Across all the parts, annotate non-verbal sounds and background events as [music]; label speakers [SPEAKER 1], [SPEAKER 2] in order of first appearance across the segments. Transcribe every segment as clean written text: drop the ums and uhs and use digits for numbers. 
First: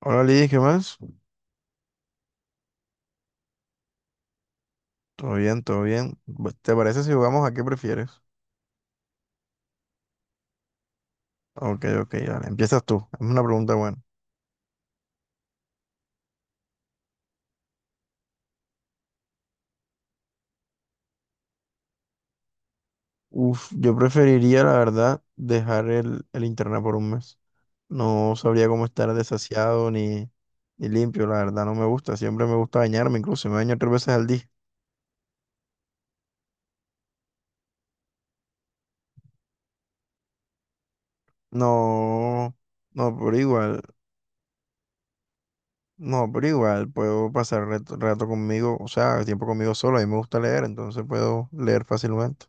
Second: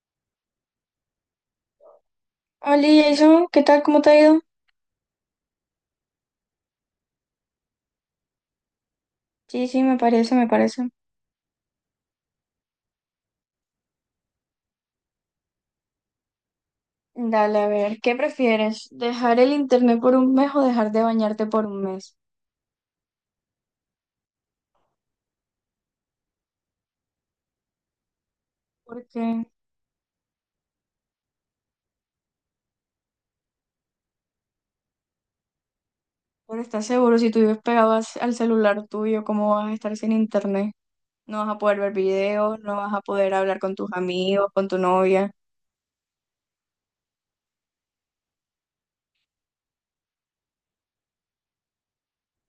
[SPEAKER 1] Hola Liz, ¿qué más?
[SPEAKER 2] Hola Jason, ¿qué tal? ¿Cómo te ha ido?
[SPEAKER 1] Todo bien, todo bien. ¿Te parece si jugamos a qué prefieres?
[SPEAKER 2] Sí, sí, me parece, me parece.
[SPEAKER 1] Ok, ok, vale. Empiezas tú. Es una pregunta buena.
[SPEAKER 2] Dale, a ver, ¿qué prefieres? ¿Dejar el internet por un mes o dejar de bañarte por un mes?
[SPEAKER 1] Uf, yo preferiría, la verdad, dejar el internet por un mes. No sabría cómo
[SPEAKER 2] ¿Por
[SPEAKER 1] estar
[SPEAKER 2] qué?
[SPEAKER 1] desasiado ni limpio, la verdad, no me gusta. Siempre me gusta bañarme, incluso me baño tres veces al día.
[SPEAKER 2] Pero estás seguro, si tú vives pegado al celular tuyo, ¿cómo vas a estar sin internet? No vas a poder ver
[SPEAKER 1] No,
[SPEAKER 2] videos, no vas a
[SPEAKER 1] no,
[SPEAKER 2] poder
[SPEAKER 1] pero
[SPEAKER 2] hablar con
[SPEAKER 1] igual,
[SPEAKER 2] tus amigos, con tu novia.
[SPEAKER 1] no, pero igual, puedo pasar rato, rato conmigo, o sea, tiempo conmigo solo. A mí me gusta leer, entonces puedo leer fácilmente.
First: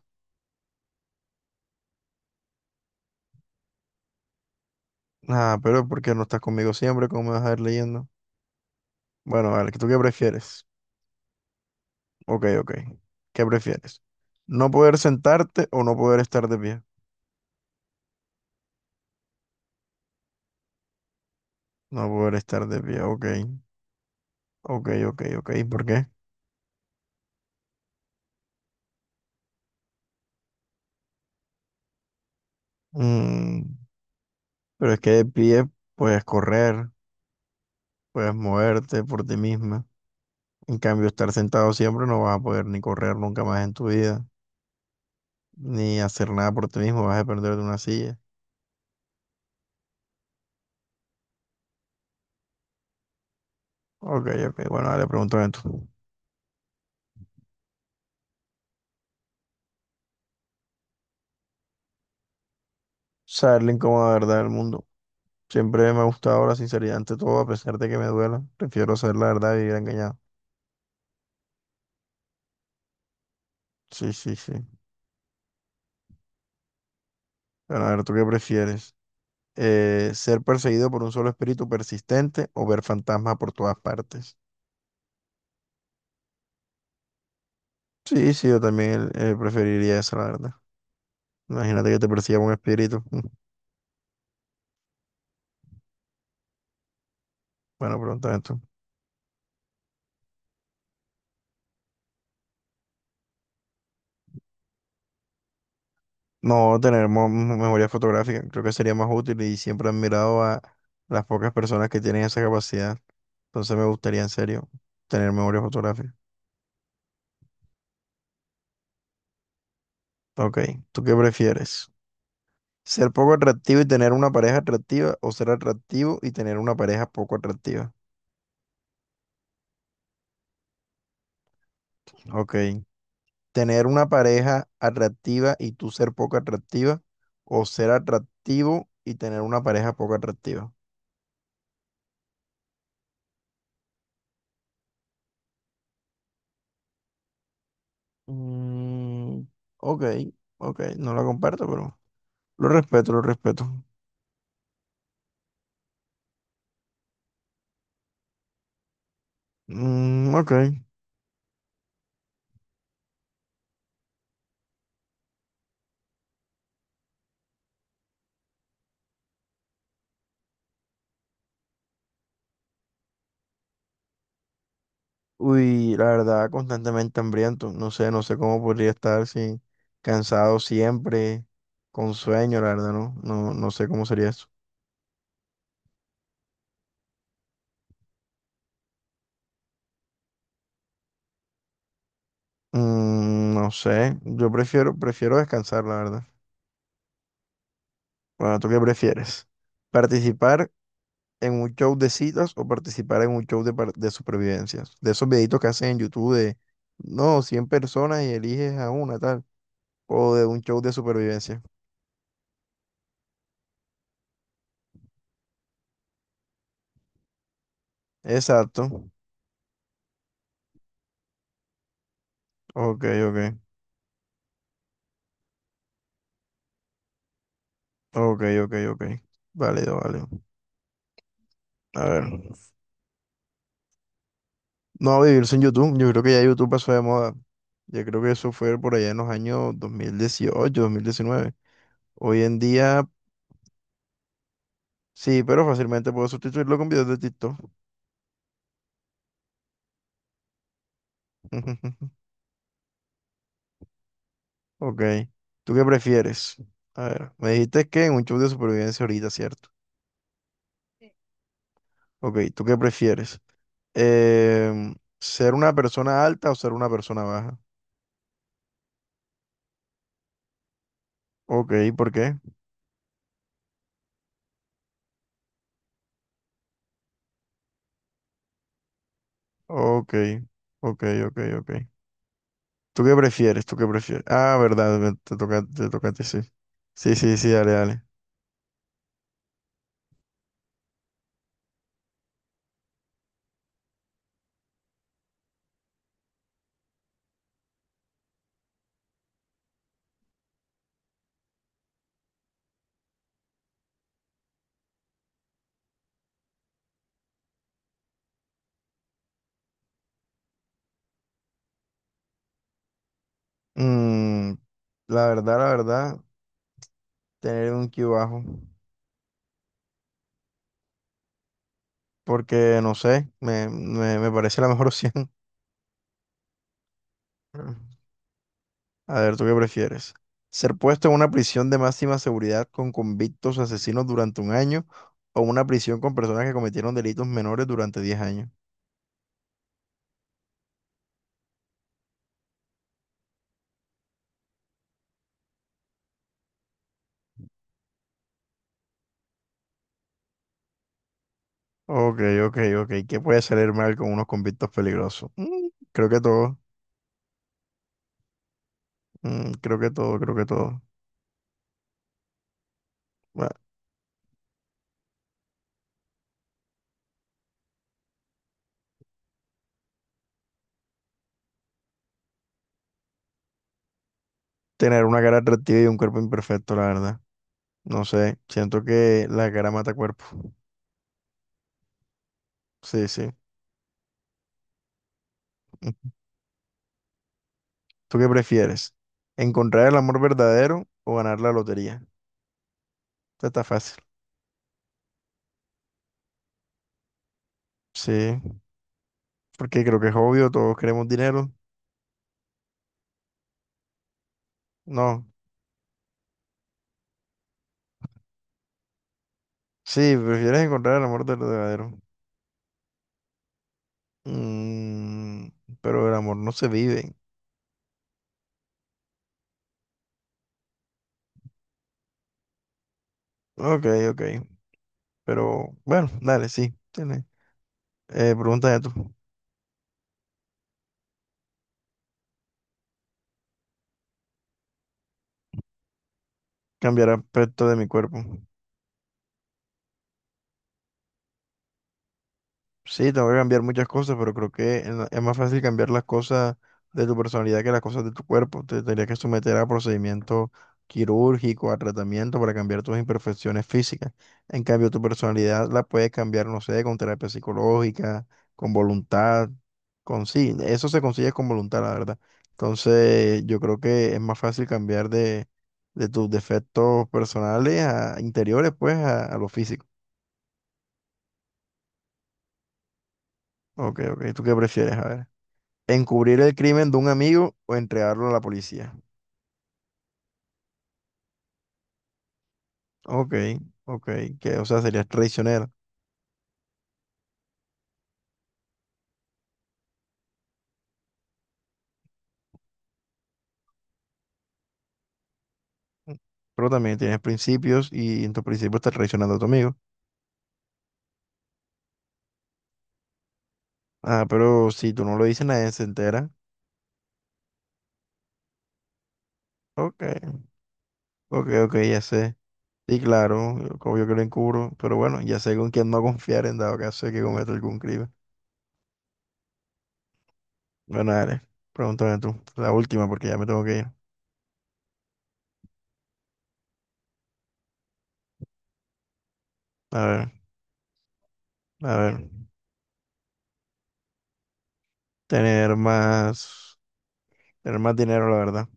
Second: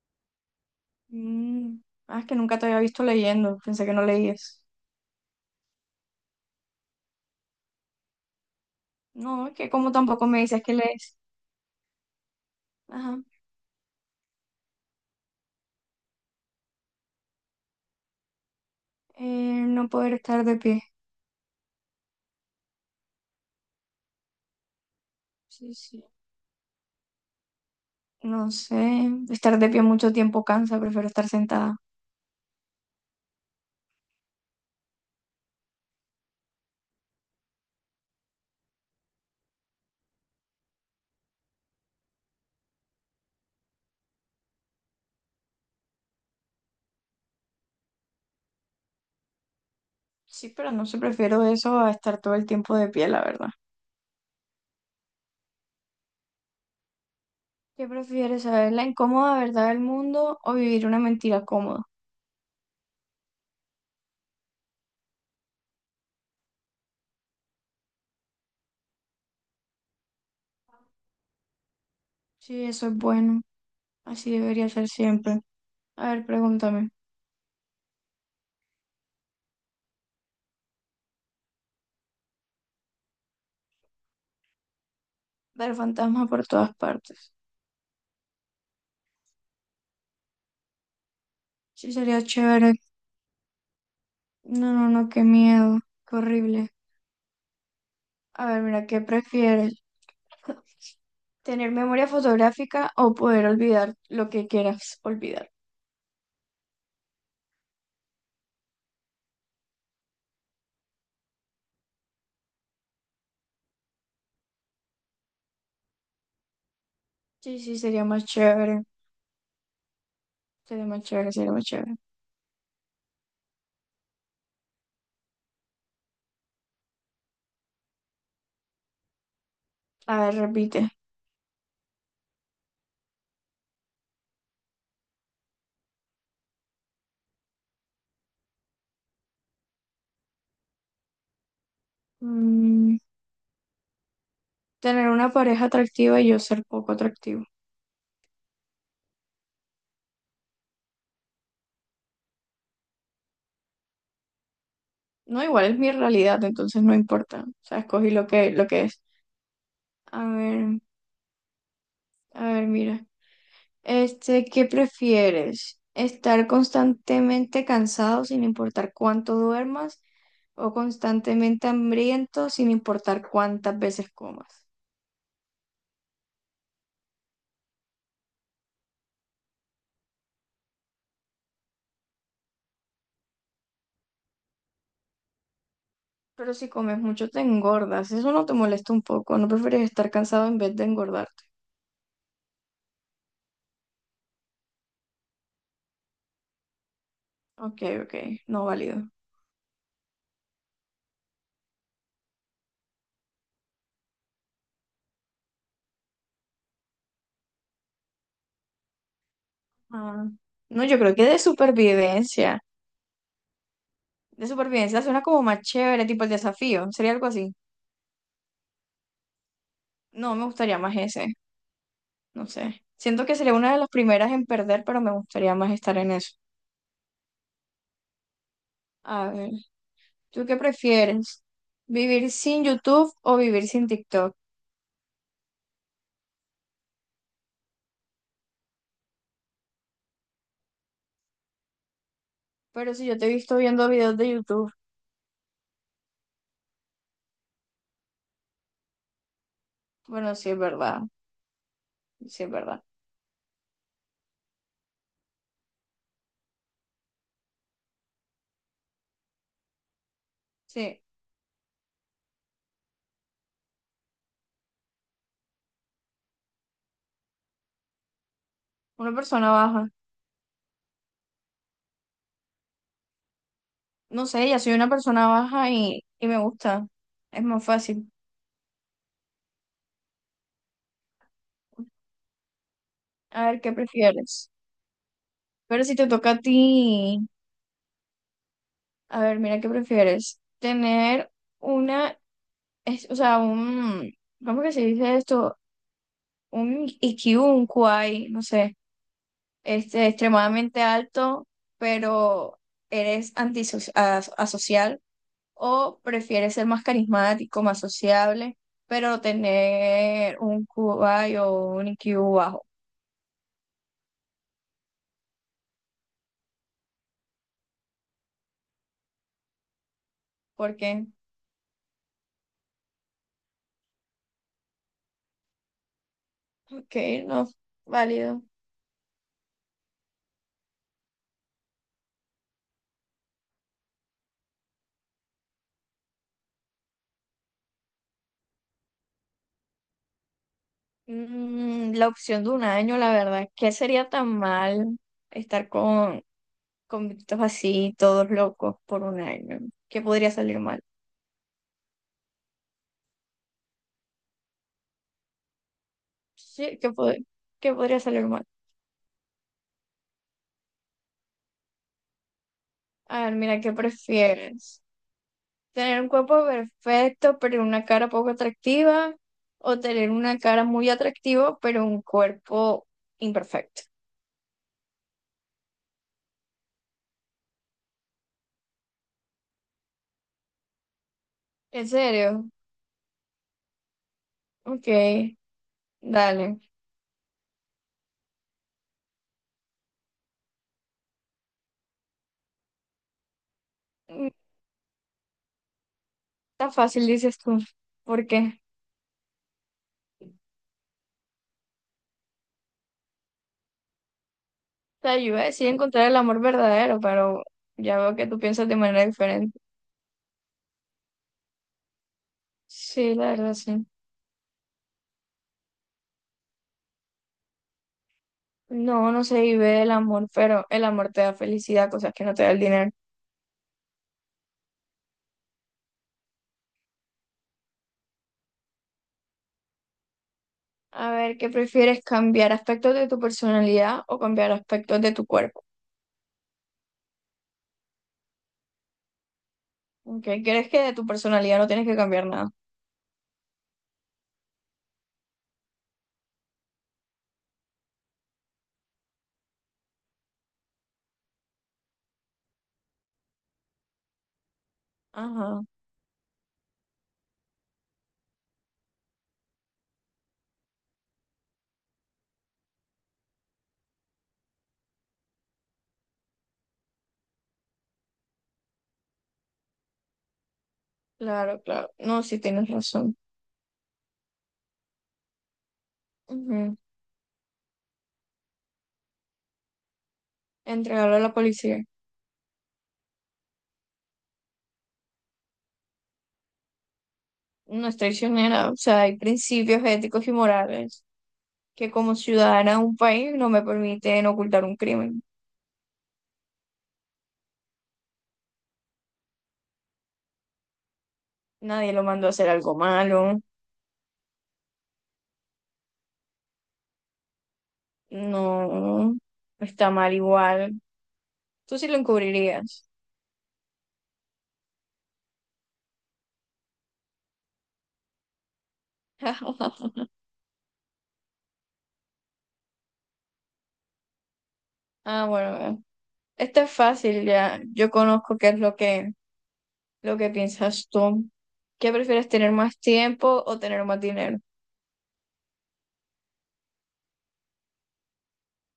[SPEAKER 2] Mm, ah, es que nunca te había visto leyendo, pensé que no leías.
[SPEAKER 1] Ah, pero ¿por qué no estás conmigo siempre? ¿Cómo me vas a ir leyendo?
[SPEAKER 2] No,
[SPEAKER 1] Bueno,
[SPEAKER 2] es
[SPEAKER 1] vale,
[SPEAKER 2] que
[SPEAKER 1] ¿tú
[SPEAKER 2] como
[SPEAKER 1] qué
[SPEAKER 2] tampoco me dices
[SPEAKER 1] prefieres?
[SPEAKER 2] que lees.
[SPEAKER 1] Ok, ok.
[SPEAKER 2] Ajá,
[SPEAKER 1] ¿Qué prefieres? ¿No poder sentarte o no poder estar de pie?
[SPEAKER 2] eh, no poder estar de pie.
[SPEAKER 1] No poder estar de pie, ok. Ok, ok, ok.
[SPEAKER 2] Sí,
[SPEAKER 1] ¿Por
[SPEAKER 2] sí.
[SPEAKER 1] qué?
[SPEAKER 2] No sé, estar de pie mucho tiempo cansa, prefiero estar sentada.
[SPEAKER 1] Mm, pero es que de pie puedes correr, puedes moverte por ti misma. En cambio, estar sentado siempre no vas a poder ni correr nunca más en tu vida, ni hacer nada por ti mismo, vas a depender de una silla.
[SPEAKER 2] Sí, pero no sé, prefiero eso a estar todo el tiempo de pie, la verdad.
[SPEAKER 1] Ok, ok. Bueno, dale, pregúntame tú.
[SPEAKER 2] ¿Qué prefieres, saber la incómoda verdad del mundo o vivir una mentira cómoda?
[SPEAKER 1] Saber la incómoda verdad del mundo. Siempre me ha gustado la sinceridad ante todo, a pesar de que me duela. Prefiero saber la verdad y vivir engañado.
[SPEAKER 2] Sí, eso es bueno,
[SPEAKER 1] Sí,
[SPEAKER 2] así
[SPEAKER 1] sí, sí.
[SPEAKER 2] debería ser siempre. A ver, pregúntame.
[SPEAKER 1] Bueno, a ver, ¿tú qué prefieres? ¿Ser perseguido por un solo espíritu persistente o ver fantasmas por todas partes?
[SPEAKER 2] Ver fantasmas por todas partes.
[SPEAKER 1] Sí, sí, yo también preferiría eso, la verdad. Imagínate
[SPEAKER 2] Sí,
[SPEAKER 1] que te
[SPEAKER 2] sería
[SPEAKER 1] persiga un
[SPEAKER 2] chévere.
[SPEAKER 1] espíritu. Mm.
[SPEAKER 2] No, no, no, qué miedo, qué horrible.
[SPEAKER 1] Bueno, pregunta
[SPEAKER 2] A
[SPEAKER 1] esto.
[SPEAKER 2] ver, mira, ¿qué prefieres? [laughs] ¿Tener memoria fotográfica o poder olvidar lo que quieras olvidar?
[SPEAKER 1] No, tener memoria fotográfica creo que sería más útil y siempre he admirado a las pocas personas que tienen esa capacidad. Entonces me gustaría en serio tener memoria fotográfica.
[SPEAKER 2] Sí, sí, sería más chévere.
[SPEAKER 1] Ok,
[SPEAKER 2] Sería más
[SPEAKER 1] ¿tú qué
[SPEAKER 2] chévere, sería más
[SPEAKER 1] prefieres?
[SPEAKER 2] chévere.
[SPEAKER 1] Ser poco atractivo y tener una pareja atractiva o ser atractivo y tener una pareja poco atractiva.
[SPEAKER 2] A ver, repite.
[SPEAKER 1] Ok. Tener una pareja atractiva y tú ser poco atractiva o ser atractivo y tener una pareja poco atractiva.
[SPEAKER 2] Mm, Tener una pareja atractiva y yo ser poco atractivo.
[SPEAKER 1] Mm, ok, ok. No la comparto, pero lo respeto, lo respeto.
[SPEAKER 2] No, igual es mi realidad, entonces no importa. O sea, escogí lo que es. A
[SPEAKER 1] Mm, ok.
[SPEAKER 2] ver, a ver, mira. Este, ¿qué prefieres? ¿Estar constantemente cansado sin importar cuánto duermas o constantemente hambriento sin importar cuántas veces comas?
[SPEAKER 1] Uy, la verdad, constantemente hambriento. No sé, no sé cómo podría estar si cansado siempre, con sueño, la verdad, no, no, no sé cómo sería eso.
[SPEAKER 2] Pero si comes mucho te engordas. Eso no te molesta un poco. ¿No prefieres estar cansado en vez de engordar?
[SPEAKER 1] No sé, yo prefiero descansar, la verdad.
[SPEAKER 2] Ok, ok,
[SPEAKER 1] Bueno,
[SPEAKER 2] no
[SPEAKER 1] ¿tú qué
[SPEAKER 2] válido.
[SPEAKER 1] prefieres? ¿Participar en un show de citas o participar en un show de, de supervivencias? De esos videitos que hacen en YouTube de, no, 100 personas y eliges a una, tal.
[SPEAKER 2] Ah,
[SPEAKER 1] O de un show
[SPEAKER 2] no,
[SPEAKER 1] de
[SPEAKER 2] yo creo que de
[SPEAKER 1] supervivencia.
[SPEAKER 2] supervivencia. De supervivencia suena como más chévere, tipo el desafío. Sería algo así.
[SPEAKER 1] Exacto.
[SPEAKER 2] No, me gustaría más ese. No sé.
[SPEAKER 1] Ok,
[SPEAKER 2] Siento que sería
[SPEAKER 1] ok.
[SPEAKER 2] una de las primeras en perder, pero me gustaría más estar en eso.
[SPEAKER 1] Ok, ok, ok.
[SPEAKER 2] A ver,
[SPEAKER 1] Válido, válido.
[SPEAKER 2] ¿tú qué prefieres?
[SPEAKER 1] A ver.
[SPEAKER 2] ¿Vivir sin YouTube o vivir sin TikTok?
[SPEAKER 1] No, vivir sin YouTube. Yo creo que ya YouTube pasó de moda. Yo creo que eso fue por allá en los años 2018 2019. Hoy en
[SPEAKER 2] Pero si
[SPEAKER 1] día.
[SPEAKER 2] yo te he visto viendo videos de YouTube,
[SPEAKER 1] Sí, pero fácilmente puedo sustituirlo con videos de TikTok.
[SPEAKER 2] bueno, sí es verdad.
[SPEAKER 1] [laughs]
[SPEAKER 2] Sí es verdad.
[SPEAKER 1] Ok. ¿Tú qué prefieres? A ver, me dijiste que en un show de supervivencia ahorita, ¿cierto?
[SPEAKER 2] Sí,
[SPEAKER 1] Ok, ¿tú qué prefieres? ¿Ser una persona alta o ser una persona baja?
[SPEAKER 2] una persona baja.
[SPEAKER 1] Ok, ¿por qué?
[SPEAKER 2] No sé, ya soy una persona baja y me gusta. Es más fácil.
[SPEAKER 1] Ok, ok, ok, ok.
[SPEAKER 2] A ver, ¿qué
[SPEAKER 1] ¿Tú qué prefieres?
[SPEAKER 2] prefieres?
[SPEAKER 1] Ah, verdad, te toca,
[SPEAKER 2] Pero
[SPEAKER 1] te
[SPEAKER 2] si te
[SPEAKER 1] toca a ti,
[SPEAKER 2] toca
[SPEAKER 1] sí.
[SPEAKER 2] a
[SPEAKER 1] Sí,
[SPEAKER 2] ti,
[SPEAKER 1] sí, sí, dale, dale.
[SPEAKER 2] a ver, mira, ¿qué prefieres? Tener una, o sea, un, ¿cómo que se dice esto? Un IQ, un QI, no sé, este, extremadamente alto, pero eres antisocial, o prefieres ser más carismático, más sociable, pero tener un QI o un IQ bajo.
[SPEAKER 1] Mm, la verdad, la verdad, tener un Q bajo.
[SPEAKER 2] ¿Por qué?
[SPEAKER 1] Porque no sé, me parece la mejor [laughs] opción.
[SPEAKER 2] Ok, no,
[SPEAKER 1] Mm.
[SPEAKER 2] válido.
[SPEAKER 1] A ver, ¿tú qué prefieres? ¿Ser puesto en una prisión de máxima seguridad con convictos asesinos durante un año o una prisión con personas que cometieron delitos menores durante 10 años?
[SPEAKER 2] La opción de un año, la verdad, ¿qué sería tan mal estar con convictos así, todos locos por un año? ¿Qué podría salir mal?
[SPEAKER 1] Ok, ok, ok. ¿Qué puede salir mal con unos convictos peligrosos? Creo que todo.
[SPEAKER 2] Sí, ¿qué, qué podría salir mal?
[SPEAKER 1] Creo que todo, creo que todo.
[SPEAKER 2] A ver,
[SPEAKER 1] Bueno,
[SPEAKER 2] mira, ¿qué prefieres? ¿Tener un cuerpo perfecto pero una cara poco atractiva? ¿O tener una cara muy atractiva pero un cuerpo imperfecto?
[SPEAKER 1] tener una cara atractiva y un cuerpo imperfecto, la verdad. No sé, siento que la cara mata cuerpo.
[SPEAKER 2] ¿En serio?
[SPEAKER 1] Sí, sí.
[SPEAKER 2] Ok,
[SPEAKER 1] [laughs]
[SPEAKER 2] dale.
[SPEAKER 1] ¿Tú qué prefieres? ¿Encontrar el amor verdadero o ganar la lotería? Esto está fácil.
[SPEAKER 2] Mm, Está fácil, dices tú.
[SPEAKER 1] Sí,
[SPEAKER 2] ¿Por qué?
[SPEAKER 1] porque creo que es obvio, todos queremos dinero.
[SPEAKER 2] Sea, yo
[SPEAKER 1] No.
[SPEAKER 2] iba a decir encontrar el amor verdadero, pero ya veo que tú piensas de manera diferente.
[SPEAKER 1] Sí, prefieres encontrar el amor verdadero.
[SPEAKER 2] Sí, la verdad, sí.
[SPEAKER 1] Mm, pero el amor no se vive.
[SPEAKER 2] No, no se vive el amor, pero el amor te da felicidad, cosas que no te da el dinero.
[SPEAKER 1] Ok, ok. Pero bueno, dale, sí. Tiene. Pregúntame tú.
[SPEAKER 2] A ver, ¿qué prefieres, cambiar aspectos de tu personalidad o cambiar aspectos de tu cuerpo?
[SPEAKER 1] Cambiará aspecto de mi cuerpo.
[SPEAKER 2] Ok, ¿crees que de tu personalidad no tienes que cambiar nada?
[SPEAKER 1] Sí, tengo que cambiar muchas cosas, pero creo que es más fácil cambiar las cosas de tu personalidad que las cosas de tu cuerpo. Te tendrías que someter a procedimiento quirúrgico, a tratamiento para cambiar tus imperfecciones físicas. En cambio, tu
[SPEAKER 2] Ajá,
[SPEAKER 1] personalidad la puedes cambiar, no sé, con terapia psicológica, con voluntad, con sí, eso se consigue con voluntad, la verdad. Entonces, yo creo que es más fácil cambiar de tus defectos personales a interiores, pues, a lo físico.
[SPEAKER 2] claro, claro. No, sí tienes razón.
[SPEAKER 1] Ok, ok, ¿tú qué prefieres? A ver. Encubrir el
[SPEAKER 2] Ujú.
[SPEAKER 1] crimen de un amigo o entregarlo a la policía.
[SPEAKER 2] Entregarlo a la policía.
[SPEAKER 1] Ok, ok, que o sea, serías traicionero.
[SPEAKER 2] No es traicionera, o sea, hay principios éticos y morales, que como ciudadana de un país no me permiten ocultar un crimen.
[SPEAKER 1] Pero también tienes principios y en tus principios estás traicionando a tu amigo.
[SPEAKER 2] Nadie lo mandó a hacer algo malo,
[SPEAKER 1] Ah, pero si tú no lo dices, nadie se entera.
[SPEAKER 2] no está
[SPEAKER 1] Ok,
[SPEAKER 2] mal igual.
[SPEAKER 1] ok, ok,
[SPEAKER 2] Tú sí lo
[SPEAKER 1] ya sé.
[SPEAKER 2] encubrirías.
[SPEAKER 1] Sí, claro, obvio que lo encubro, pero bueno, ya sé con quién no confiar en dado caso de que cometa algún crimen.
[SPEAKER 2] [laughs]
[SPEAKER 1] Bueno, dale, pregúntame tú, la última porque ya me tengo que ir.
[SPEAKER 2] Ah, bueno, esta es fácil ya. Yo conozco qué es
[SPEAKER 1] A
[SPEAKER 2] lo que
[SPEAKER 1] ver,
[SPEAKER 2] piensas tú. ¿Qué
[SPEAKER 1] a
[SPEAKER 2] prefieres,
[SPEAKER 1] ver,
[SPEAKER 2] tener más tiempo o tener más dinero?
[SPEAKER 1] tener más, tener más dinero, la verdad.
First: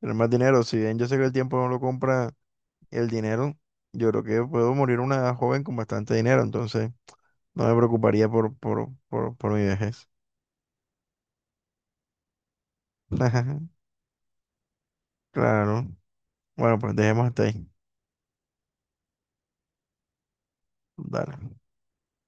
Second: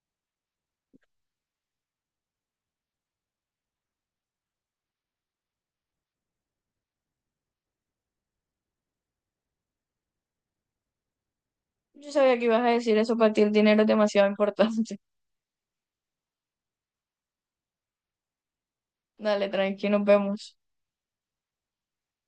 [SPEAKER 1] Tener más dinero, si bien yo sé que el tiempo no lo compra el dinero, yo creo que puedo morir una joven con bastante dinero, entonces no me preocuparía por mi vejez.
[SPEAKER 2] Yo sabía que ibas a decir eso, para ti el dinero
[SPEAKER 1] [laughs]
[SPEAKER 2] es demasiado importante.
[SPEAKER 1] Claro. Bueno, pues dejemos hasta ahí.
[SPEAKER 2] [laughs] Dale, tranqui, nos vemos.
[SPEAKER 1] Dale.